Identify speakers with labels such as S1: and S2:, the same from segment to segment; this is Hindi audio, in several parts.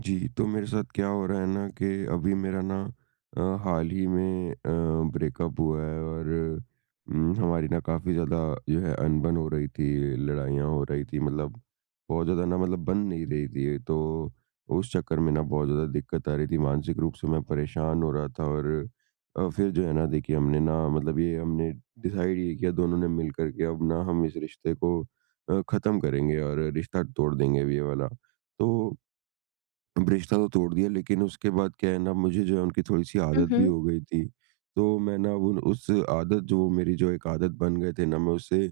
S1: जी, तो मेरे साथ क्या हो रहा है ना कि अभी मेरा ना हाल ही में ब्रेकअप हुआ है। और हमारी ना काफ़ी ज़्यादा जो है अनबन हो रही थी, लड़ाइयाँ हो रही थी, मतलब बहुत ज़्यादा ना मतलब बन नहीं रही थी। तो उस चक्कर में ना बहुत ज़्यादा दिक्कत आ रही थी, मानसिक रूप से मैं परेशान हो रहा था। और फिर जो है ना, देखिए हमने ना मतलब ये हमने डिसाइड ये किया दोनों ने मिल कर के, अब ना हम इस रिश्ते को ख़त्म करेंगे और रिश्ता तोड़ देंगे अब ये वाला। तो रिश्ता तो तोड़ दिया, लेकिन उसके बाद क्या है ना, मुझे जो है उनकी थोड़ी-सी
S2: हुँ,
S1: आदत भी
S2: हुँ।
S1: हो गई थी। तो मैं ना उन उस आदत, जो मेरी जो एक आदत बन गए थे ना, मैं उससे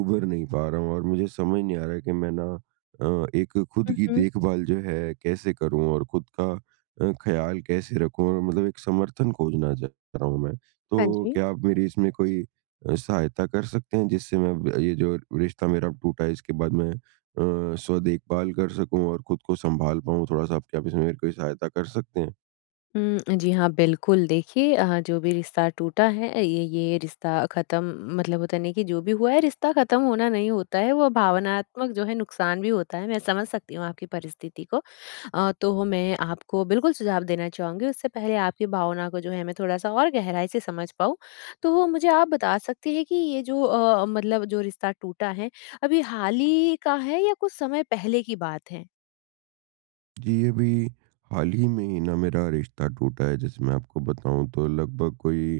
S1: उभर नहीं पा रहा हूँ। और मुझे समझ नहीं आ रहा है कि मैं ना एक खुद
S2: हुँ,
S1: की
S2: हुँ।
S1: देखभाल जो है कैसे करूँ और खुद का ख़्याल कैसे रखूँ, और मतलब एक समर्थन खोजना चाह रहा हूँ मैं।
S2: हाँ
S1: तो
S2: जी।
S1: क्या आप मेरी इसमें कोई सहायता कर सकते हैं, जिससे मैं ब ये जो रिश्ता मेरा टूटा है इसके बाद मैं स्व देखभाल कर सकूँ और खुद को सँभाल पाऊँ थोड़ा-सा? आप, क्या आप इसमें मेरी कोई सहायता कर सकते हैं?
S2: जी हाँ, बिल्कुल देखिए, जो भी रिश्ता टूटा है ये रिश्ता ख़त्म मतलब होता नहीं कि जो भी हुआ है रिश्ता ख़त्म होना नहीं होता है, वो भावनात्मक जो है नुकसान भी होता है। मैं समझ सकती हूँ आपकी परिस्थिति को। तो मैं आपको बिल्कुल सुझाव देना चाहूँगी, उससे पहले आपकी भावना को जो है मैं थोड़ा-सा और गहराई से समझ पाऊँ। तो मुझे आप बता सकते हैं कि ये जो मतलब जो रिश्ता टूटा है, अभी हाल ही का है या कुछ समय पहले की बात है?
S1: जी, अभी हाल ही में ही ना मेरा रिश्ता टूटा है। जैसे मैं आपको बताऊँ तो लगभग कोई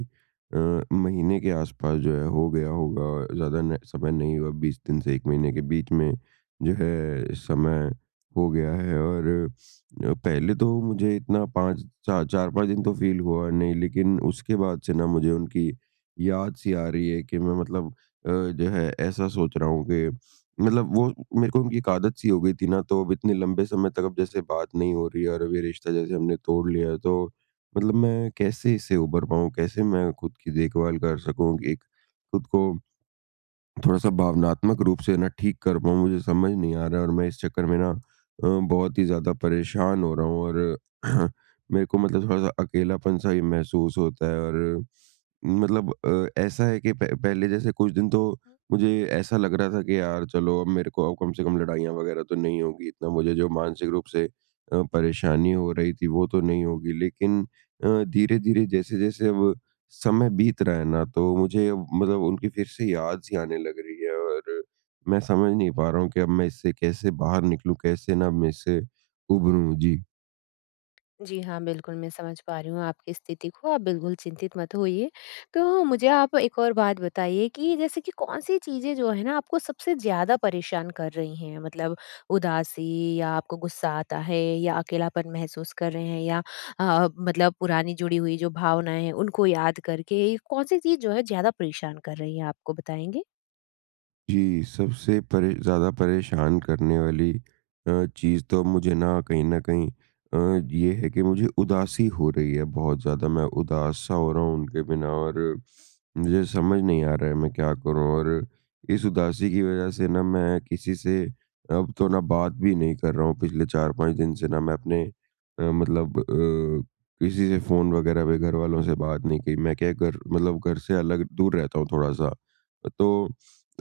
S1: महीने के आसपास जो है हो गया होगा, ज़्यादा न समय नहीं हुआ, 20 दिन से 1 महीने के बीच में जो है समय हो गया है। और पहले तो मुझे इतना 5 चा 4-5 दिन तो फ़ील हुआ नहीं, लेकिन उसके बाद से ना मुझे उनकी याद सी आ रही है कि मैं मतलब जो है ऐसा सोच रहा हूँ कि मतलब वो, मेरे को उनकी एक आदत सी हो गई थी ना, तो अब इतने लंबे समय तक, अब जैसे बात नहीं हो रही है और अब ये रिश्ता जैसे हमने तोड़ लिया है, तो मतलब मैं कैसे इससे उभर पाऊँ? कैसे मैं खुद की देखभाल कर सकूँ कि एक खुद को थोड़ा-सा भावनात्मक रूप से ना ठीक कर पाऊँ? मुझे समझ नहीं आ रहा है। और मैं इस चक्कर में ना बहुत ही ज़्यादा परेशान हो रहा हूँ। और मेरे को मतलब थोड़ा-सा अकेलापन-सा ही महसूस होता है। और मतलब ऐसा है कि प पहले जैसे कुछ दिन तो मुझे ऐसा लग रहा था कि यार चलो, अब मेरे को, अब कम से कम लड़ाइयाँ वगैरह तो नहीं होगी, इतना मुझे जो मानसिक रूप से परेशानी हो रही थी वो तो नहीं होगी। लेकिन अ, धीरे-धीरे जैसे-जैसे अब समय बीत रहा है ना, तो मुझे अब मतलब उनकी फिर से याद सी आने लग रही है। और मैं समझ नहीं पा रहा हूँ कि अब मैं इससे कैसे बाहर निकलूँ, कैसे ना मैं इससे उभरूँ? जी।
S2: जी हाँ, बिल्कुल, मैं समझ पा रही हूँ आपकी स्थिति को, आप बिल्कुल चिंतित मत होइए। तो मुझे आप एक और बात बताइए कि जैसे कि कौन-सी चीज़ें जो है ना आपको सबसे ज़्यादा परेशान कर रही हैं? मतलब उदासी या आपको गुस्सा आता है या अकेलापन महसूस कर रहे हैं या मतलब पुरानी जुड़ी हुई जो भावनाएँ हैं उनको याद करके कौन-सी चीज़ जो है ज़्यादा परेशान कर रही है आपको बताएँगे?
S1: जी, सबसे परे ज़्यादा परेशान करने वाली चीज़ तो मुझे ना, कहीं न कहीं अ, ये है कि मुझे उदासी हो रही है बहुत ज़्यादा। मैं उदास-सा हो रहा हूँ उनके बिना, और मुझे समझ नहीं आ रहा है मैं क्या करूँ? और इस उदासी की वज़ह से ना मैं किसी से अब तो ना बात भी नहीं कर रहा हूँ। पिछले 4-5 दिन से ना मैं अपने मतलब किसी से फ़ोन वग़ैरह पे, घरवालों से बात नहीं की। मैं क्या, घर मतलब घर से अलग दूर रहता हूँ थोड़ा-सा। तो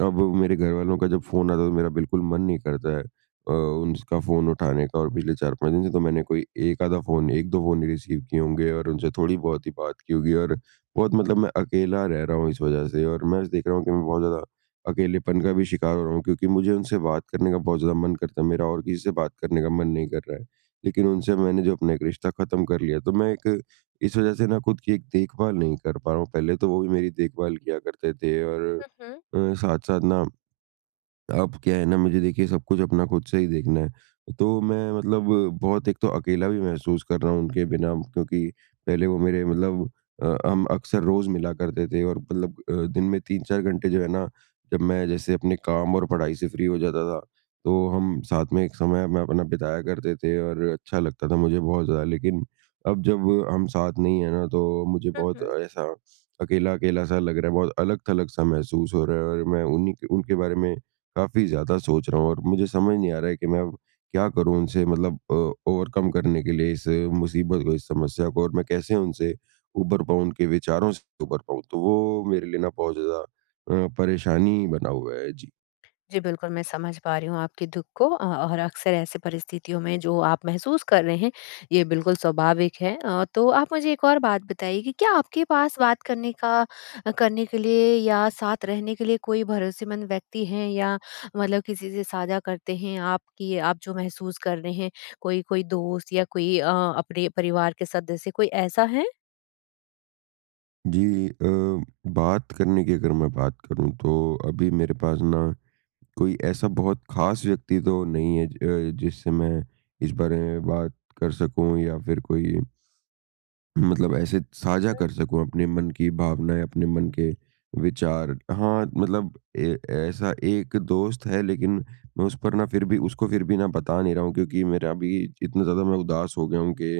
S1: अब मेरे घरवालों का जब फ़ोन आता है, तो मेरा बिल्कुल मन नहीं करता है उनका फ़ोन उठाने का। और पिछले 4-5 दिन से तो मैंने कोई 1 आधा फ़ोन, 1-2 फ़ोन ही रिसीव किए होंगे और उनसे थोड़ी बहुत ही बात की होगी। और बहुत मतलब मैं अकेला रह रहा हूँ इस वज़ह से। और मैं देख रहा हूँ कि मैं बहुत ज़्यादा अकेलेपन का भी शिकार हो रहा हूँ, क्योंकि मुझे उनसे बात करने का बहुत ज़्यादा मन करता है मेरा, और किसी से बात करने का मन नहीं कर रहा है। लेकिन उनसे मैंने जो अपना एक रिश्ता ख़त्म कर लिया, तो मैं एक इस वज़ह से ना खुद की एक देखभाल नहीं कर पा रहा हूँ। पहले तो वो भी मेरी देखभाल किया करते थे। और
S2: हुँ, हुँ।
S1: साथ-साथ ना, अब क्या है ना, मुझे देखिए सब कुछ अपना खुद से ही देखना है। तो मैं मतलब बहुत एक तो अकेला भी महसूस कर रहा हूँ उनके बिना, क्योंकि पहले वो मेरे मतलब हम अक्सर रोज़ मिला करते थे। और मतलब दिन में 3-4 घंटे जो है ना, जब मैं जैसे अपने काम और पढ़ाई से फ्री हो जाता था, तो हम साथ में एक समय में अपना बिताया करते थे और अच्छा लगता था मुझे बहुत ज़्यादा। लेकिन अब जब हम साथ नहीं है ना, तो मुझे
S2: हुँ,
S1: बहुत
S2: हुँ।
S1: ऐसा अकेला-अकेला सा लग रहा है, बहुत अलग-थलग सा महसूस हो रहा है। और मैं उन्हीं के उनके बारे में काफ़ी ज़्यादा सोच रहा हूँ, और मुझे समझ नहीं आ रहा है कि मैं अब क्या करूँ उनसे, मतलब ओवरकम करने के लिए इस मुसीबत को, इस समस्या को, और मैं कैसे उनसे उबर पाऊँ, उनके विचारों से उबर पाऊँ? तो वो मेरे लिए ना बहुत ज़्यादा परेशानी बना हुआ है। जी।
S2: जी, बिल्कुल, मैं समझ पा रही हूँ आपके दुःख को, और अक्सर ऐसे परिस्थितियों में जो आप महसूस कर रहे हैं, ये बिल्कुल स्वाभाविक है। तो आप मुझे एक और बात बताइए कि क्या आपके पास बात करने का करने के लिए या साथ रहने के लिए कोई भरोसेमंद व्यक्ति हैं या मतलब किसी से साझा करते हैं आप कि आप जो महसूस कर रहे हैं, कोई कोई दोस्त या कोई अपने परिवार के सदस्य, कोई ऐसा है?
S1: जी बात करने की, अगर मैं बात करूँ तो अभी मेरे पास ना कोई ऐसा बहुत ख़ास व्यक्ति तो नहीं है, जिससे मैं इस बारे में बात कर सकूँ, या फिर कोई मतलब ऐसे साझा कर सकूँ अपने मन की भावनाएँ, अपने मन के विचार। हाँ, मतलब ए ऐसा एक दोस्त है, लेकिन मैं उस पर ना फिर भी, उसको फिर भी ना बता नहीं रहा हूँ, क्योंकि मेरा अभी इतना ज़्यादा मैं उदास हो गया हूँ कि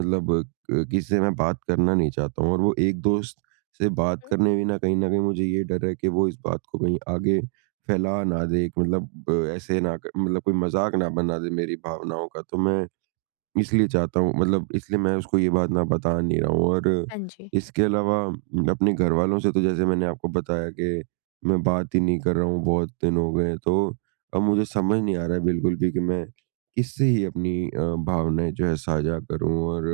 S1: मतलब किसी से मैं बात करना नहीं चाहता हूँ। और वो एक दोस्त से बात करने में ना कहीं न कहीं मुझे ये डर है कि वो इस बात को कहीं आगे फैला ना दे, मतलब ऐसे ना क मतलब कोई मज़ाक ना बना दे मेरी भावनाओं का। तो मैं इसलिए चाहता हूँ, मतलब इसलिए मैं उसको ये बात ना बता नहीं रहा हूँ। और
S2: हाँ जी।
S1: इसके अलावा मैं अपने घर वालों से तो, जैसे मैंने आपको बताया कि मैं बात ही नहीं कर रहा हूँ, बहुत दिन हो गए हैं। तो अब मुझे समझ नहीं आ रहा है बिल्कुल भी कि मैं किससे ही अपनी भावनाएँ जो है साझा करूँ, और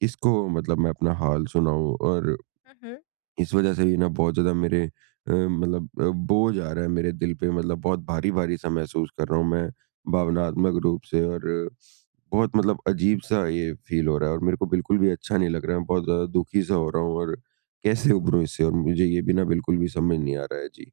S1: किसको मतलब मैं अपना हाल सुनाऊँ। और
S2: हुँ, हुँ।
S1: इस वजह से भी ना बहुत ज़्यादा मेरे मतलब बोझ आ रहा है मेरे दिल पे, मतलब बहुत भारी-भारी सा महसूस कर रहा हूँ मैं भावनात्मक रूप से। और बहुत मतलब अजीब-सा ये फ़ील हो रहा है, और मेरे को बिल्कुल भी अच्छा नहीं लग रहा है। बहुत ज़्यादा दुखी-सा हो रहा हूँ। और कैसे उभरूँ इससे? और मुझे ये भी ना बिल्कुल भी समझ नहीं आ रहा है। जी।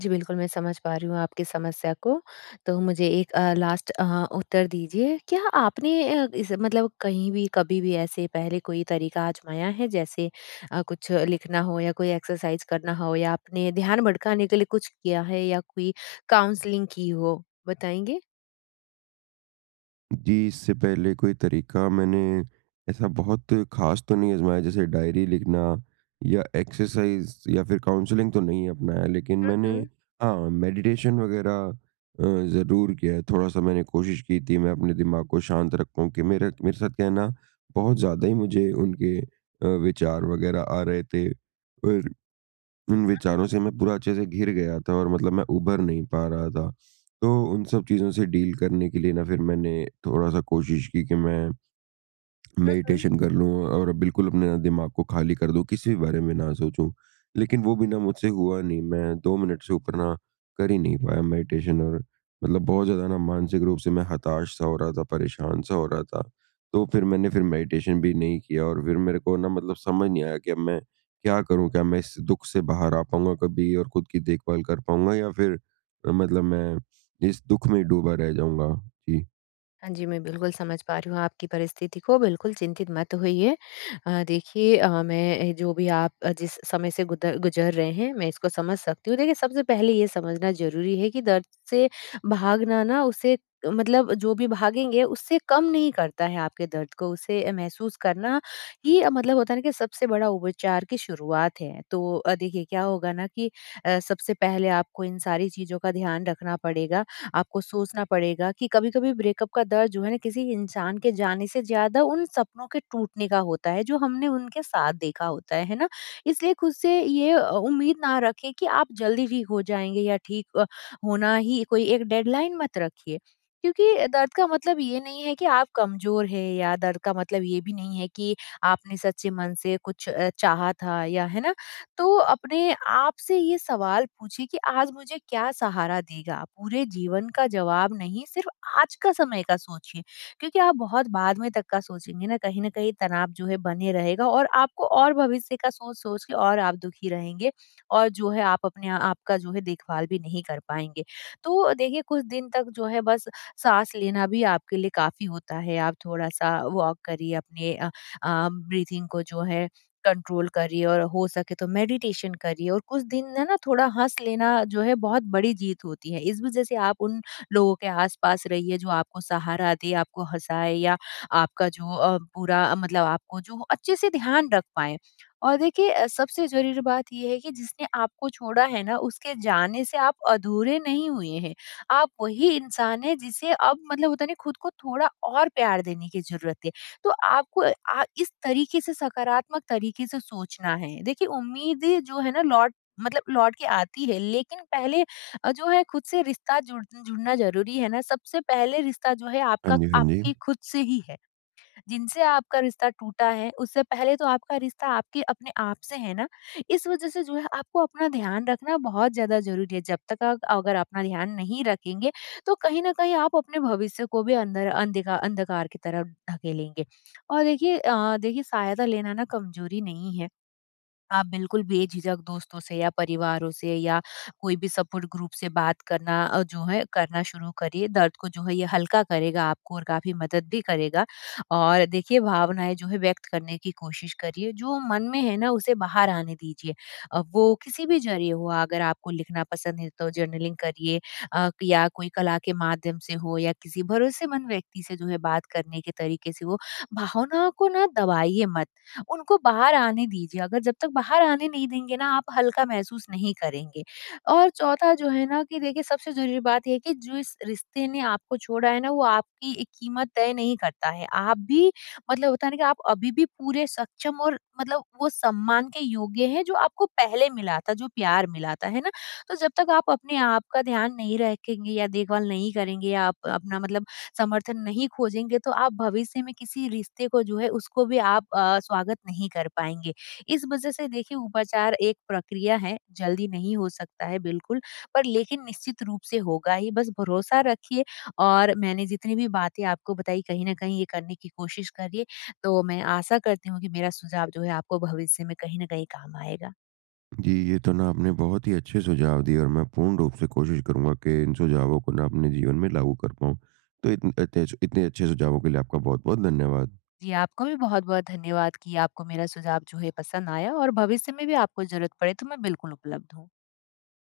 S2: जी, बिल्कुल, मैं समझ पा रही हूँ आपकी समस्या को। तो मुझे एक लास्ट उत्तर दीजिए, क्या आपने इस मतलब कहीं भी, कभी भी ऐसे पहले कोई तरीका आज़माया है? जैसे कुछ लिखना हो या कोई एक्सरसाइज़ करना हो या आपने ध्यान भटकाने के लिए कुछ किया है या कोई काउंसलिंग की हो? बताएँगे?
S1: जी, इससे पहले कोई तरीका मैंने ऐसा बहुत ख़ास तो नहीं आज़माया, जैसे डायरी लिखना या एक्सरसाइज़ या फिर काउंसलिंग तो नहीं अपनाया, लेकिन
S2: हुँ,
S1: मैंने,
S2: हुँ। हुँ,
S1: हाँ, मेडिटेशन वग़ैरह अ, ज़रूर किया है। थोड़ा-सा मैंने कोशिश की थी, मैं अपने दिमाग को शांत रखूँ कि मेरा, मेरे साथ क्या है ना, बहुत ज़्यादा ही मुझे उनके विचार वग़ैरह आ रहे थे, और उन
S2: हुँ,
S1: विचारों से मैं पूरा अच्छे से घिर गया था, और मतलब मैं उभर नहीं पा रहा था। तो उन सब चीज़ों से डील करने के लिए ना, फिर मैंने थोड़ा-सा कोशिश की कि मैं
S2: हुँ, हुँ।
S1: मेडिटेशन कर लूँ और बिल्कुल अपने ना दिमाग को खाली कर दूँ, किसी भी बारे में ना सोचूँ। लेकिन वो भी ना मुझसे हुआ नहीं, मैं 2 मिनट से ऊपर ना कर ही नहीं पाया मेडिटेशन। और मतलब बहुत ज़्यादा ना मानसिक रूप से मैं हताश-सा हो रहा था, परेशान-सा हो रहा था। तो फिर मैंने, फिर मेडिटेशन भी नहीं किया, और फिर मेरे को ना मतलब समझ नहीं आया कि अब मैं क्या करूँ? क्या मैं इस दुःख से बाहर आ पाऊँगा कभी और खुद की देखभाल कर पाऊँगा, या फिर मतलब मैं इस दुःख में डूबा रह जाऊँगा? जी।
S2: हाँ जी, मैं बिल्कुल समझ पा रही हूँ आपकी परिस्थिति को, बिल्कुल चिंतित मत होइए। देखिए, मैं जो भी आप जिस समय से गुदर गुज़र रहे हैं, मैं इसको समझ सकती हूँ। देखिए, सबसे पहले ये समझना ज़रूरी है कि दर्द से भागना ना उसे मतलब जो भी भागेंगे, उससे कम नहीं करता है आपके दर्द को। उसे महसूस करना ही, मतलब होता है ना कि सबसे बड़ा उपचार की शुरुआत है। तो देखिए क्या होगा ना कि सबसे पहले आपको इन सारी चीज़ों का ध्यान रखना पड़ेगा। आपको सोचना पड़ेगा कि कभी-कभी ब्रेकअप का दर्द जो है ना किसी इंसान के जाने से ज़्यादा उन सपनों के टूटने का होता है जो हमने उनके साथ देखा होता है ना? इसलिए खुद से ये उम्मीद ना रखें कि आप जल्दी ठीक हो जाएँगे या ठीक होना ही कोई एक डेडलाइन मत रखिए। क्योंकि दर्द का मतलब ये नहीं है कि आप कमज़ोर हैं या दर्द का मतलब ये भी नहीं है कि आपने सच्चे मन से कुछ चाहा था या, है ना? तो अपने आप से ये सवाल पूछिए कि आज मुझे क्या सहारा देगा? पूरे जीवन का जवाब नहीं, सिर्फ़ आज का समय का सोचिए, क्योंकि आप बहुत बाद में तक का सोचेंगे ना, कहीं न कहीं तनाव जो है बने रहेगा और आपको और भविष्य का सोच-सोच के और आप दुखी रहेंगे और जो है आप अपने आप का जो है देखभाल भी नहीं कर पाएँगे। तो देखिए कुछ दिन तक जो है बस साँस लेना भी आपके लिए काफ़ी होता है, आप थोड़ा-सा वॉक करिए अपने ब्रीथिंग को जो है कंट्रोल करिए और हो सके तो मेडिटेशन करिए और कुछ दिन है ना थोड़ा हँस लेना जो है बहुत बड़ी जीत होती है। इस वज़ह से आप उन लोगों के आस-पास रहिए जो आपको सहारा दे, आपको हँसाए या आपका जो पूरा मतलब आपको जो अच्छे से ध्यान रख पाएँ। और देखिए, सबसे ज़रूरी बात ये है कि जिसने आपको छोड़ा है ना उसके जाने से आप अधूरे नहीं हुए हैं। आप वही इंसान हैं जिसे अब मतलब होता है ना खुद को थोड़ा और प्यार देने की ज़रूरत है। तो आपको इस तरीके से सकारात्मक तरीके से सोचना है। देखिए उम्मीदें जो है ना लौट मतलब लौट के आती है लेकिन पहले जो है खुद से रिश्ता जुड़ना जरूरी है ना। सबसे पहले रिश्ता जो है
S1: हाँ
S2: आपका
S1: जी, हाँ जी।
S2: आपके खुद से ही है। जिनसे आपका रिश्ता टूटा है, उससे पहले तो आपका रिश्ता आपके अपने आप से है ना। इस वज़ह से जो है आपको अपना ध्यान रखना बहुत ज़्यादा ज़रूरी है। जब तक आप अगर अपना ध्यान नहीं रखेंगे, तो कहीं न कहीं आप अपने भविष्य को भी अंदर अंधकार की तरफ धकेलेंगे। और देखिए सहायता लेना ना कमज़ोरी नहीं है। आप बिल्कुल बेझिझक दोस्तों से या परिवारों से या कोई भी सपोर्ट ग्रुप से बात करना, जो है करना शुरू करिए, दर्द को जो है ये हल्का करेगा आपको और काफी मदद भी करेगा। और देखिए भावनाएं जो है व्यक्त करने की कोशिश करिए, जो मन में है ना उसे बाहर आने दीजिए। वो किसी भी जरिए हो, अगर आपको लिखना पसंद है तो जर्नलिंग करिए, या कोई कला के माध्यम से हो या किसी भरोसेमंद व्यक्ति से जो है बात करने के तरीके से हो, भावनाओं को ना दबाइए मत, उनको बाहर आने दीजिए, अगर जब तक बाहर आने नहीं देंगे ना आप हल्का महसूस नहीं करेंगे। और चौथा जो है ना कि देखिए सबसे ज़रूरी बात ये है कि जिस रिश्ते ने आपको छोड़ा है ना वो आपकी एक कीमत तय नहीं करता है। आप भी मतलब होता है ना कि आप अभी भी पूरे सक्षम और मतलब वो सम्मान के योग्य हैं जो आपको पहले मिला था, जो प्यार मिला था, है ना? तो जब तक आप अपने आप का ध्यान नहीं रखेंगे या देखभाल नहीं करेंगे या आप अपना मतलब समर्थन नहीं खोजेंगे तो आप भविष्य में किसी रिश्ते को जो है उसको भी आप स्वागत नहीं कर पाएंगे। इस वज़ह से देखिए उपचार एक प्रक्रिया है, जल्दी नहीं हो सकता है बिल्कुल, पर लेकिन निश्चित रूप से होगा ही, बस भरोसा रखिए और मैंने जितनी भी बातें आपको बताई कहीं न कहीं ये करने की कोशिश करिए। तो मैं आशा करती हूँ कि मेरा सुझाव जो है आपको भविष्य में कहीं न कहीं काम आएगा।
S1: जी, ये तो ना आपने बहुत ही अच्छे सुझाव दिए, और मैं पूर्ण रूप से कोशिश करूँगा कि इन सुझावों को ना अपने जीवन में लागू कर पाऊँ। तो इतने अच्छे सुझावों के लिए आपका बहुत-बहुत धन्यवाद।
S2: जी, आपको भी बहुत-बहुत धन्यवाद कि आपको मेरा सुझाव जो है पसंद आया और भविष्य में भी आपको ज़रूरत पड़े तो मैं बिल्कुल उपलब्ध हूँ।